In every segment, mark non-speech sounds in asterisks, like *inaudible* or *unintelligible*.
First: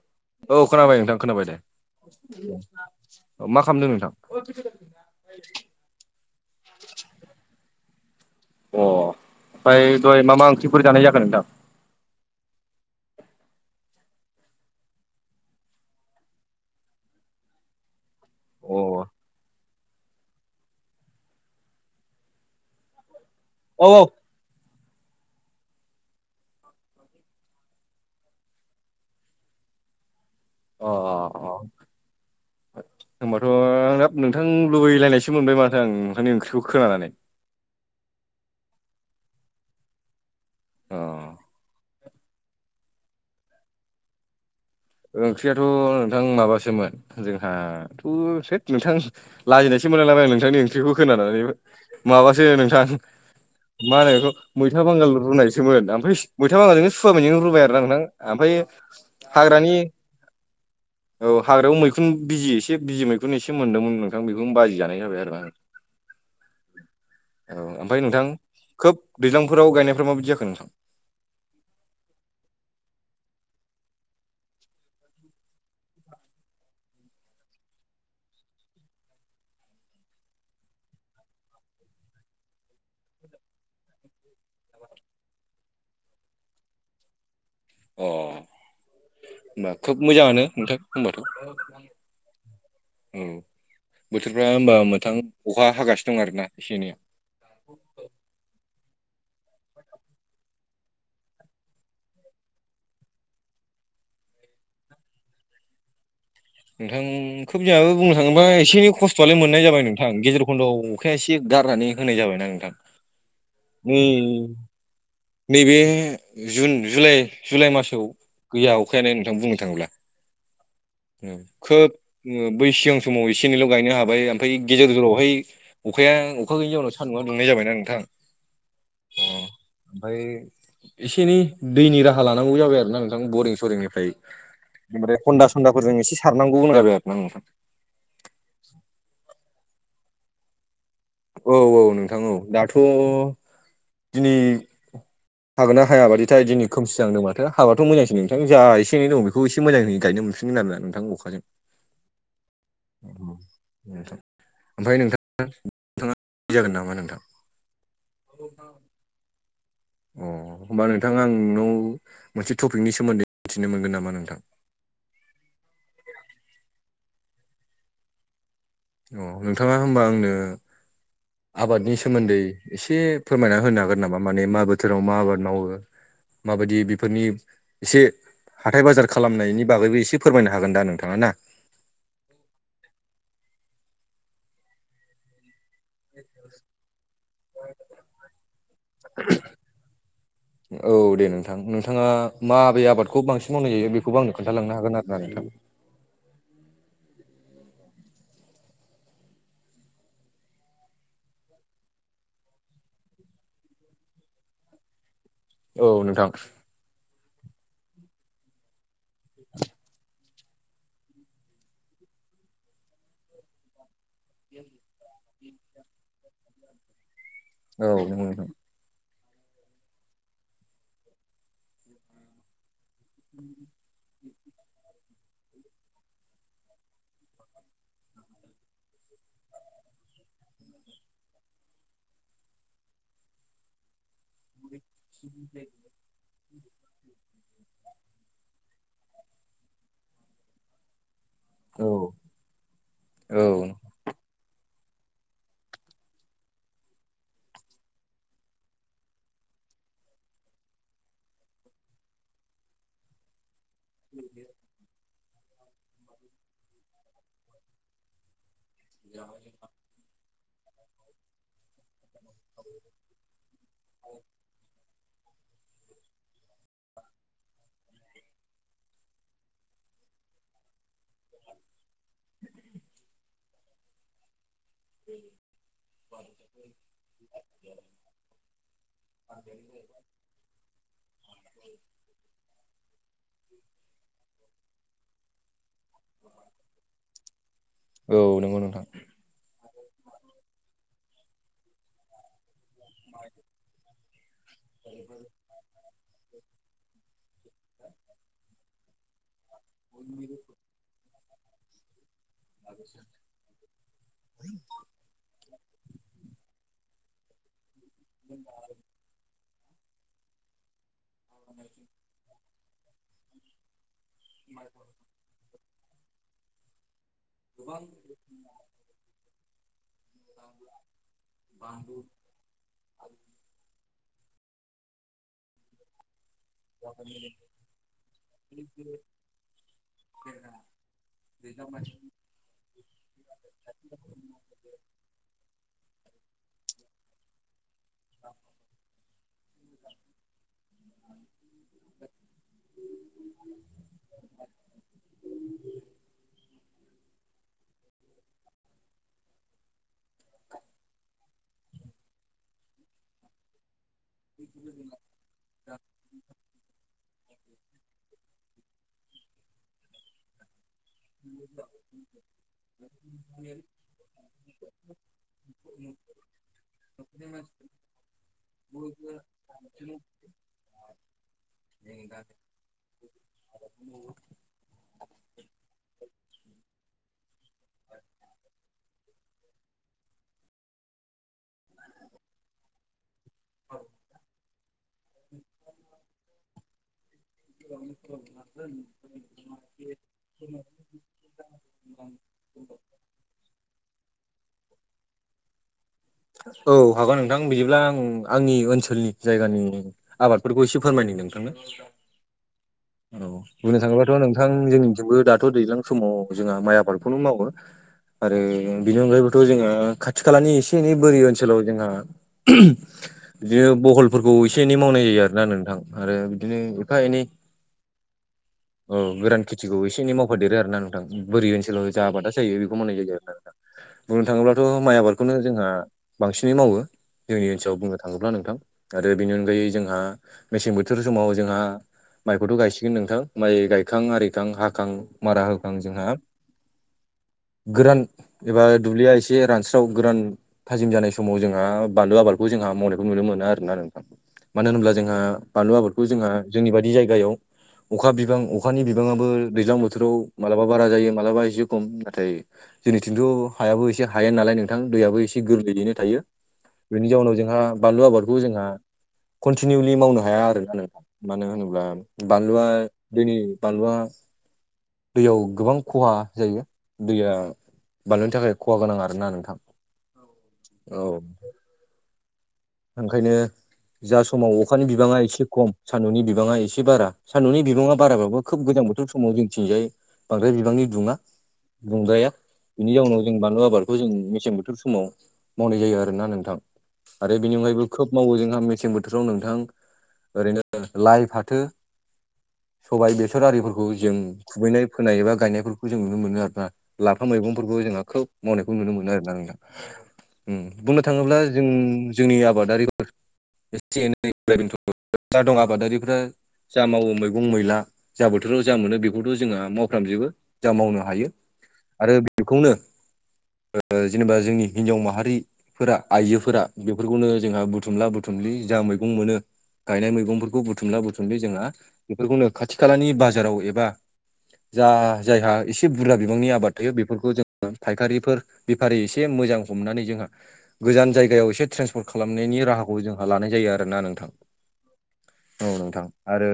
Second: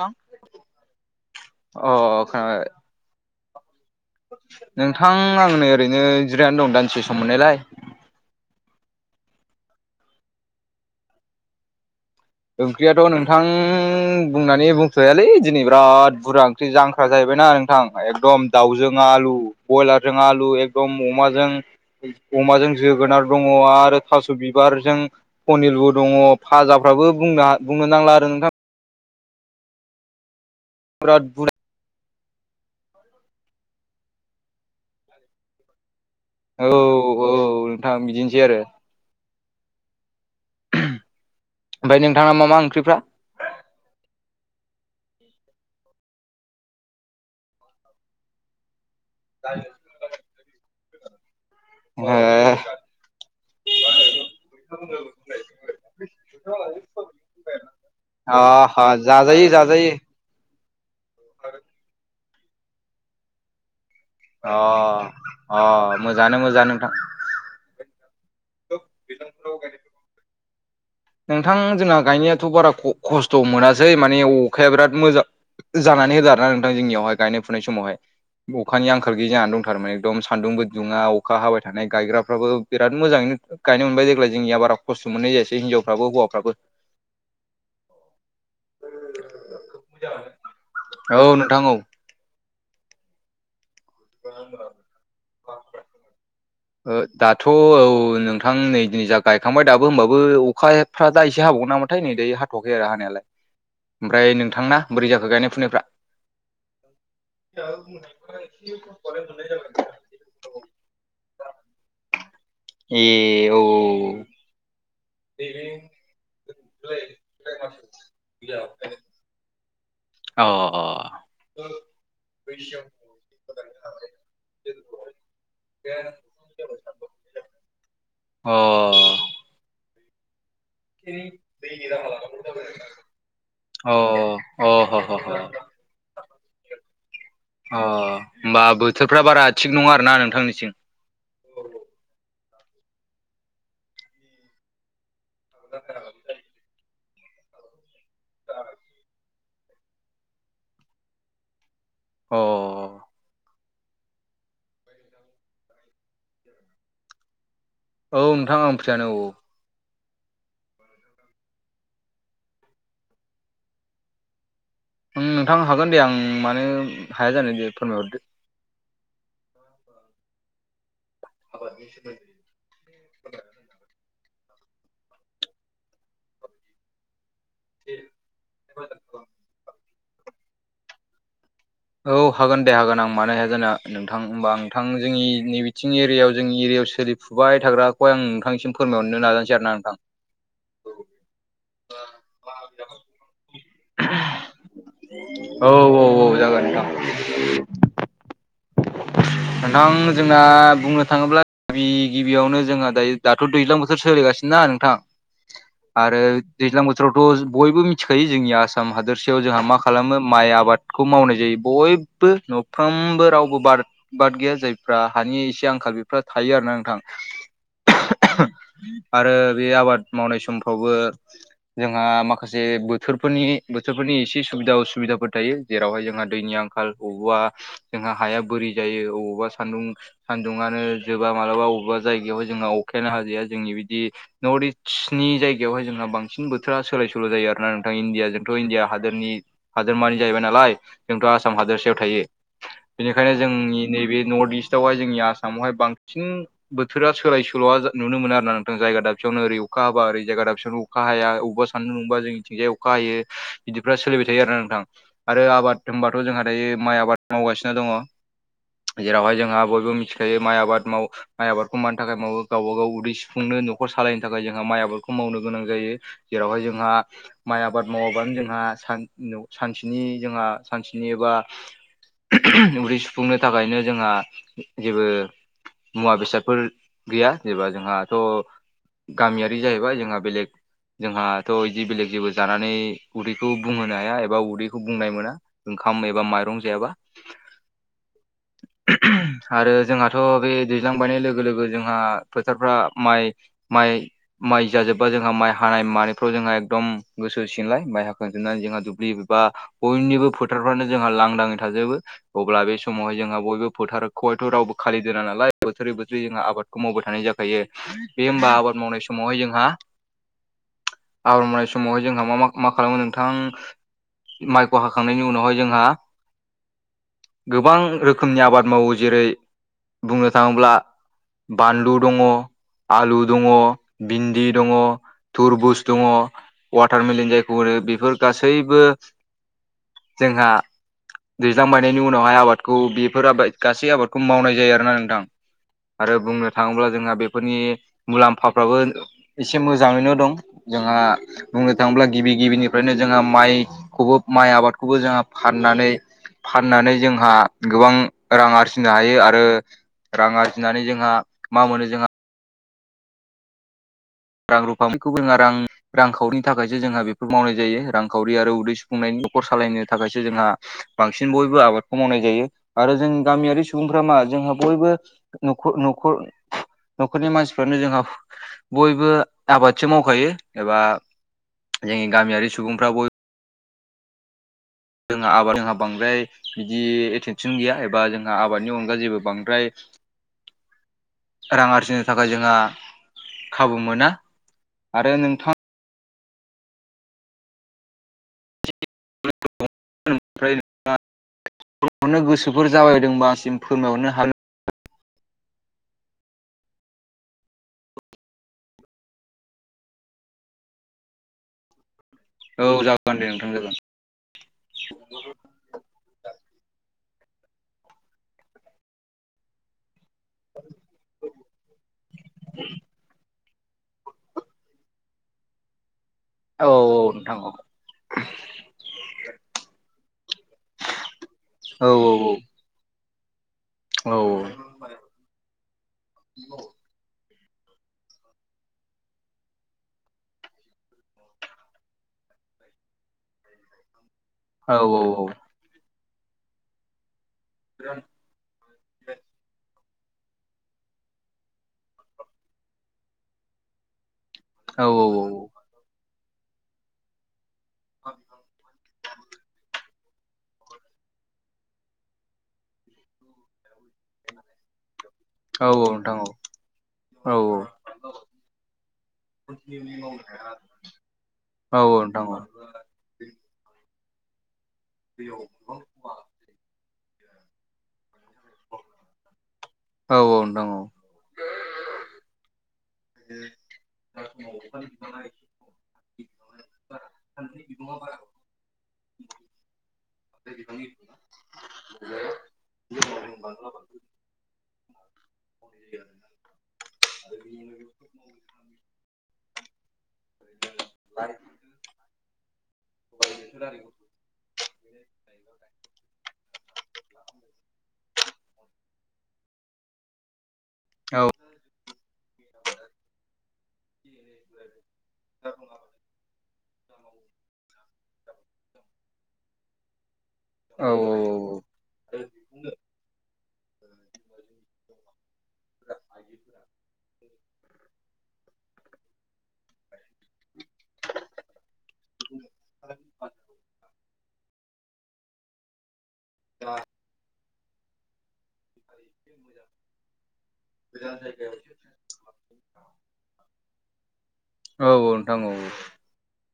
अ औ खोनाबाय नोंथां खोनाबाय दे। खोनाबाय औ मा खालामदों नोंथां? नोंथां आंनो ओरैनो जिरायनानै दं दानदिसे सम मोननायलाय। अ ओमफ्राय दहय मा मा ओंख्रिफोर जानाय जाखो नोंथां? ओंख्रियाथ' नोंथां बुंनानै बुंसहायालै दिनै बिराद बुरजा ओंख्रि जांख्रा जाहैबायना नोंथां। एकदम दाउजों अ आलु। बयलारजों आलु एकदम अमाजों अमाजों जोगोनार दङ औ आरो थास' बिबारजों पनिरबो दङ फाजाफ्राबो बुंनो बुंनो नांला आरो नोंथां। बिरात बुर- होनोमबाथ' आं नोंथां लुबैलायनायसो मोनबाय माथो आं नोंथांनि ओंख्रिखौ खोनानानै। थां बिदिनोसै आरो अ ओमफ्राय नोंथाङा मा मा ओंख्रिफ्रा? ओंख्रियाथ' नोंथां माबासोमोन जोंहाथ' *unintelligible* नोंथां लाजिनायसो मोनलायलांबाय नोंथांनि ओंख्रिखौ खोनानानै माबासो ए नोंथां मा होनो बेखौ मैथा बांगाल रुनायसोमोन ओमफ्राय मैथा बांगालजोंनो सुआ माय नों रुबाय आरो आ नोंथां ओमफ्राय आ हा जाजायो हाग्रानि जाजायो। औ हाग्रायाव मैखुन बिजि एसे बिजि मैखुन एसे मोन्दोंमोन नों- अ अ मोजाङानो मोजां नोंथां। औ ओमफ्राय नोंथां खोब दैज्लांफोराव गायनायफ्रा माबायदि जाखो नोंथां? नोंथां जोंना गायनायाथ' बारा ख'-खस्थ' मोनासै माने अखाया बिराद मोजां। जानानै होदो आरो ना नोंथां जोंनियावहाय गायनाय-फुनाय समावहाय। अखानि आंखाल गैयै जानानै दंथारोमोन एकदम सान्दुंबो दुङा अखा हाबाय थानाय गायग्राफ्राबो बिराद मोजाङैनो गायनो मोनबाय देग्लाय जोंनिया बारा खस्थ' मोननाय जायासै हिनजावफ्राबो हौवाफ्राबो। अह होमबा खोब मोजाङानो नोंथां औ होनबाथ'। नोंथां औ औ बोथोरफ्रा होमबा नोंथां अखा हागासिनो दं आरोना ओ एसे-एनैया। दाथ' औ नोंथां नै दिनै जा गायखांबाय दाबो होमबाबो अखाफ्रा दा एसे हाबावगौ नामोनथाय नै दायो थ'आखै आरो हानायालाय। ओमफ्राय नोंथांना बोरै जाखो गायनाय-फुनायफ्रा? नोंथां खोब जोंहाबो बुंनो थाङोबा एसे खस्थ'आलाय मोननाय जाबाय नोंथां। नोंथां गेजेर खन्दआव अखाया एसे गारनानै होनाय जाबायना नोंथां। ए औ नै नैबे जुन जुलाइ जुलाइ मासाव गैया अखायाानो नोंथां बुंनो थाङोब्ला। अह उम खोब बै सिगां समाव एसे एनैल' गायनो हाबाय ओमफ्राय गेजेर जलावहाय अखाया अखा गैयनि जउनाव सान्दुंआ दुंनाय जाबायना नोंथां। अह अ ओमफ्राय एसे एनै दैनि राहा लानांगौ जाबाय आरो ना नोंथां बरिं अ सरिंनिफ्राय ह ह ओमफ्राय ह हन्दा सन्दाफोरजों एसे सारनांगौ अनु आरो जाबाय ना नोंथां। अ होमबा बोथोरफ्रा बारा थिग नङा आरो ना नोंथांनिसिम औ औ नोंथां औ दाथ' दिनै हागोना हायााबादिथाय दिनै खोमसि जाना दं माथो। हाबाथ' मोजांसै नोंथां जा एसे-एनै दं बे- खौ एसे मोजाङै गायनो मोनफिनगोन आरोना नोंथां अखाजों अ औ नोंथां ओमफ्राय नोंथाङा *unintelligible* जागोन नामा नोंथां? औ नोंथां आं फ्रियानो औ। अ होमबा नोंथां आं नोंनाव मोनसे टपिकनि सोमोन्दै मिथिनो मोनगोन नामा नोंथां? ओं नोंथां हागोन दे आं मानो हाया जानो दे फोरमायहरदो। अ नोंथाङा होनबा आंनो आबादनि सोमोन्दै एसे फोरमायना होनो हागोन नामा माने मा बोथोराव मा आबाद मावो माबायदि बेफोरनि एसे हाथाय बाजार खालामनायनि बागैबो एसे फोरमायनो हागोन दा नोंथाङा ना औ हागोन दे हागोन आं मानो हाया जाना नोंथां होमबा नोंथां जोंनि नैबे आथिं एरियायाव जोंनि एरियायाव सोलिुब थाग्राखौ आं नोंथांनिसिमायहर नाजानानोासै आरो ना नोंथां औ दे नोंथां नोंथाङा मा आबै आबादखौ बांसिन मावनाय जायो बेखौ आंनो खोन्थालांनो हागोन आरो ना नोंथां औ औ औ जागोन दा *inaudible* नोंथां जोंना बुंनो थाङोब्ला गिबि गिबियावनो जोंहा दायो दाथ' दैज्लां बोथोर सोलिगासिनोना नोंथां औ आरो नोंथां दैज्लां बोथोरावथ' बयबो मिथिखायो जोंनि आसाम हादोरसेयाव जोंहा मा खालामो माइ आबादखौ मावनाय जायो बयबो नफ्रोमबो रावबो बार बार्ट गैया जायफ्रा हानि एसे आंखाल बेफ थायो आरो ना नोंथां औ आरो बे आबाद मावनाय समफ्रावबो जोंहा माखासे बोथोरफोरनि बोथोरफोरनि एसे सुबिदा उसुबिदाफोर थायो जेरावहाय जोंहा दैनि आंखाल हवा जोंहा हाया बोरि जायो अबावबा सान्दुं सान्दुुंङनो जोबा मालाबा बबेबा जायगायाव जोंहा अखायानो हाजोाया जोंनि बिदि नर्थ इस्टनि जायगायावहाय जोंहा बांसिन बोथ बोथ्रा सोलाय सोल' जायो आर ना नोंथां इण्डियाजोंथ' इण्डिया हादरनि हादोरमानि जाहैबाय नालाय जोंथ' आसाम औ हादोरसायाव थायो बेनिखायनो औ जोंनि नैबे नर्थ इस्टआवहाय जोंनि आसामावहाय बांसिन बोथोरा सोलाय सोल'आ नुनो मोन आरो नथां जाया दाबसेयावनो ओर अखा हाबा ओरैायगा दाबसेयावनो अखा हाया बबेावबा साननो नुंबा जोंनिथिंजाय अखा हायो बिदिफ सोलिबाय थायो आरो नोंथां आरो आबाद होनबाथ' जोंहा दायो माइ आबाद मावगासिनो दङ जेरावहाय जोंहा बयबो मिथिखायो माइ आबाद माव माइ आबाद खमानि थाखायाबा गावब गाव उदै सुफुंनो न'खर सालायनो थाखाय जोंहा माइ आबाद खौ मावनो गोनां जायो जेरावहाय जोंहा माइ आबाद मावाबानो जोंहाान सानसेनि जोंहा सानसेनि बा उदै सुफुंनो थाखायनो जोंहा जेबो मुवा बेसादफोर गैया जेनेबा जोंहाथ' गामियारि जाहैबाय जोंहा बेलेग जोंहाथ' बिदि बेलेग जेबो जानानै उदैखौ बुंहोनो हाया एबा उदैखौ बुंनाय मोना *unintelligible* औ नंगौ नोंथां। आरो जोंहाथ' बे दैज्लां बायनाय लोगो लोगो जोंहा फोथारफ्रा माइ माइ माइ जाजोब्बा जोंहा माइ हानाय मानायफ्राव जोंहा एकदम गोसो सिनलाय माइ हाखांजोबनानै जोंहा दुब्लि बबा बयनिबो फोथारफ्रानो जोंहा लांदाङै थाजोबो अब्ला बे समावहाय जोंहा बयबो फोथारखौहायथ' रावबो खालि दोना नालाय बोथोरै बोथोरै जोंहा आबादखौ मावबाय थानाय जाख बे होमबा आबाद मावनाय समावहाय जोंहा आबाद मावनाय समावहाय जोंहा मा मा खालामो नोंथां माइखौ हाखांनायनि उनावहाय जोंहा गोबां रोखोमनि आबाद मावो जेरै बुंनो थाङोब्ला बानलु दङ आलु दङ भिन्दि दङ थरबुज दङ वाटारमलिन जायखौ होनो बेफोर गासैबो जोंहा दैज्लां बायनायनि उनावहाय आबादखौ बेफोर आबाद गासै आबादखौ मावनाय जायो आरोना नोंथां आरो बुंनो थाङोब्ला जोंहा बेफोरनि मुलाम्फाफ्राबो एसे मोजाङैनो दं जोंहा बुंनो थाङोब्ला गिबि गिबिनिफ्रायनो जोंहा माइखौबो माइ आबाद खौबो जोंहा फाननानै फाननानै जोंहा गोबां रां आरजिनो हायो आरो रां आरजिनानै जोंहा मा मोनो जोंहा रां रुफा बेखौबो जोंङो रां रां खावरिनि थाखायसो जोंहा बे मावनाय जायो रांखावरि आरो उदै सुफुंनायनि न'खर सालायनो थाखायसो जोंहा बांसिन बयबो आबादखौ मावनाय जायो आरो जों गामियारि सुबुंफ्रा मा जोंहा बयबो नख' नख' न'खरनि मानसिफ्रानो जोंहा बय बो आबादसो मावखायो एबा जोंनि गामियारि सुबुंफ्रा बय *inaudible* जोंहा आबाद जोंहा बांद्राय बिदि एतेन सन गैया एबा जोंहा आबादनि अनगा जेबो बांद्राय रां आरजिनो थाखाय जोंहा खाबु मोना आरो नोंथां *inaudible* *unintelligible* गोसोफोर जाबायदोंबासिम फोरमायहरनो हा औ हागोन नोंथां बिदिब्ला आं आंनि ओनसोलनि जायगानि आबादफोरखौ एसे फोरमायनि नोंथांनो। औ जा औ बुंनो थांङोबाथ' नोंथां जोंनिथिंबो दा थ' दैज्लां समाव जोंहा माइ आबादखौनो मावो आरो बेनि अनगायैबोथ' जोङो खा खाथि खालानि एसे एनै बोरि ओनसोलाव जोंहा *unintelligible* बिदिनो बहलफोरखौ एसे एनै मावनाय जायो आरोना नोंथां आरो बिदिनो औ एफा औ एनै नोंथां औ। औ गोरान खेथिखौ एसे एनै मावफादेरो आरोना नोंथां बोरि औ ओनसोलाव जा आबादा जायो बेखौ मावनाय जायो आरोना नोंथां। औ बुंनो थाङोब्लाथ' माइ आबादखौनो जोंहा बांसिनै मावो। जोंनि ओनसोलाव बुंनो थाङोब्ला नोंथां आरो बेनि अनगायै जोंहा मेसें बोथोर समाव जोंहा माइखौथ' गायसिगोन नोंथां माइ गायखां आरिखां औ हाखां मारा होखां जोंहा गोरान एबा दुब्लिया एसे रानस्राव गोरान थाजिम जानाय समाव जोंहा बानलु आबादखौ जोंहा मावनायखौ नुनो मोना आरोना नोंथां। मानो होनोब्ला जोंहा बानलु आबादखौ जोंहा जोंनि बादि जायगायाव अखा बिबां अखानि बिबाङाबबो दैज्लां बो थोराव मालाबा बारा जायो मालाबा एसे खम नाथाय जोंनिथिंथ' हायाबो एसे हायेन नालाय नोंथां दैयाबो एसे औ औ गोरलैयैनो नोंथां थायो औ बेनि औ जाउनाव जोंहा बानलु आबादखौ जोंहा कन्टिनिउलि मावनो हाया आरो आरोना नोंथां मानो होनोब्ला औ नोंथां औ बा दैनि बानलुवा दैयाव गोबां खहा जायो दैया बानलुनि थाखाय खहा गोनां आरोना नोंथां। औ औ नोंथां औ। औ। ओंखायनो जा समाव अखानि बिबाङा एसे खम सान्दुंनि बिबाङा एसे बारा सान्दुंनि बिबाङा बाराबाबो खोब गोजां बोथोर समाव जोंनिथिंजाय बांद्राय बिबांनि दुङा दुंद्राया बेनि जाउनाव जों बानलु आबाद खौ जों मेसें बोथोर समाव मावनाय जायो आरोना नोंथां। आरो बेनि अनगायैबो खोब मावो जोंहा मेसें बोथोराव नोंथां ओरैनो लाइ फाथो सबाय बेसर आरिफोरखौ जों खुबैनाय फोनाय एबा गायनायफोरखौ जों नुनो मोनो आरोना। लाफा मैगंफोरबो जोंहा खोब मावनायखौ नुनो मोनो आरोना आं दा। उम बुंनो थाङोब्ला जों जोंनि आबादारिखौ एसे एनै *unintelligible* जा दं आबादारिफ्रा जा मावो मैगं मैला जा बोथोराव जा मोनो बेखौथ' जोङो ओ मावफ्रामजोबो जा मावनो हायो आरो बेखौनो ओ जेनेबा जोंनि हिनजाव माहारिफोरा आइजोफोरा बेफोरखौनो जोंहा बुथुमला बुथुमलि जा मैगं मोनो गायनाय मैगंफोरखौ बुथुमला बुथुमलि जोंहा बेफोरखौनो खाथि खालानि बाजाराव एबा जा जायहा एसे बुरजा बिबांनि आबाद थायो बेफोरखौ जोङो फायखारिफोर बेफारि एसे मोजां हमनानै जोंहा गोजान जायगायाव एसे ट्रेन्सपर्ट खालामनायनि राहाखौ जों लानाय जायो आरोना नोंथां औ नोंथां आरो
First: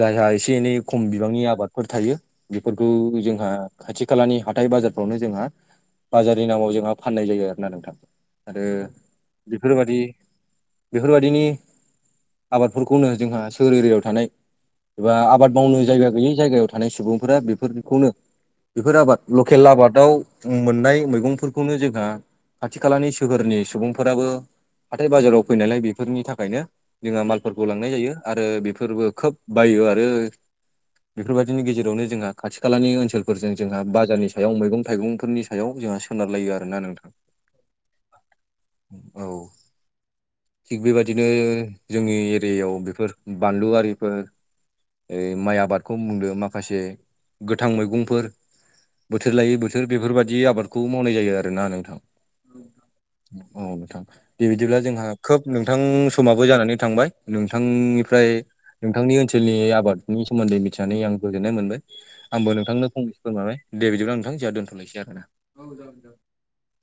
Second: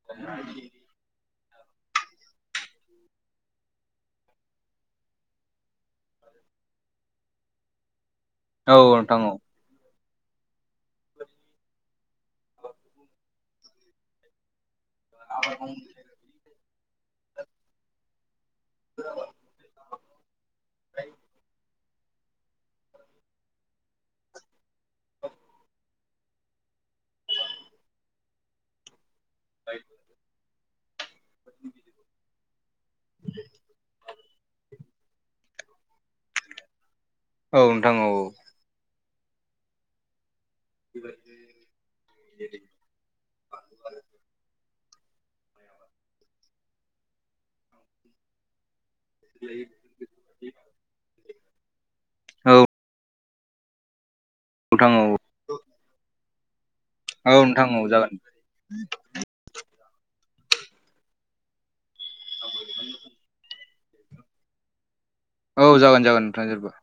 जायहा इसे एनै खम बिबांनि आबादफोर थायो बेफोरखौ जोंहा खाथि खालानि हाथाय बाजारफ्रावनो जोंहा बाजारनि नामाव जोंहा फाननाय जायो आरो ना नोंथां आरो औ नोंथां बेफोरबायदि बेफोरबायदिनि आबादफोरखौनो जोंहा सोर एरिायाव थानाय एबा आबाद मावनो जायगा गैयै जायगायाव थानाय सुबुंफोरा बेफोरखौनो बेफोर आबाद लकेल आबादाव मोननाय मैगंफोरखौनो जोंहा खाथि खालानि सोहोरनि सुबुंफोराबो हाथाय बाजाराव फैनायलाय बेफोरनि थाखायनो जोंहा मालफोरखौ लांनाय जायो आरो बेफोरबो खोब बायो आरो बेफोरबायदिनि गेजेरावनो जोंहा खाथि खालानि ओनसोलफोरजों जोंहा बाजारनि सायाव मैगं थाइगंफोरनि सायाव जोंहा सोनारलायो आरो ना नोंथां औ नोंथां औ औ औ थिग बेबायाददिनो जोंनि एरियायाव बेफोर बान्लुवारिफोर ओ माइ आबादखौ बुंदों माखासे गोथां मैगंफोर बोथोर लायै बोथोर बेफोरबायदि आबादखौ मावनाय जायो आरोना नोंथां औ औ नोंथां बेबायदिब्ला औ जोंहा खोब नोंथां समाबो जानानै थांबाय नोंथां औ जागोन नोंथांनिफ्राय नोंथांनि ओनसोलनि आबादनि सोमोन्दै मिथिनानै आं गोजोननाय मोनबाय आंबो नोंथांनो फंनैसिगोन माबाय दे बिदिबा नोंथां जों दोनथ'नोसै आरोना औ जागोन जागोन नोंथां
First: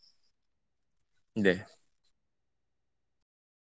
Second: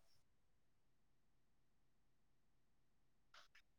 दे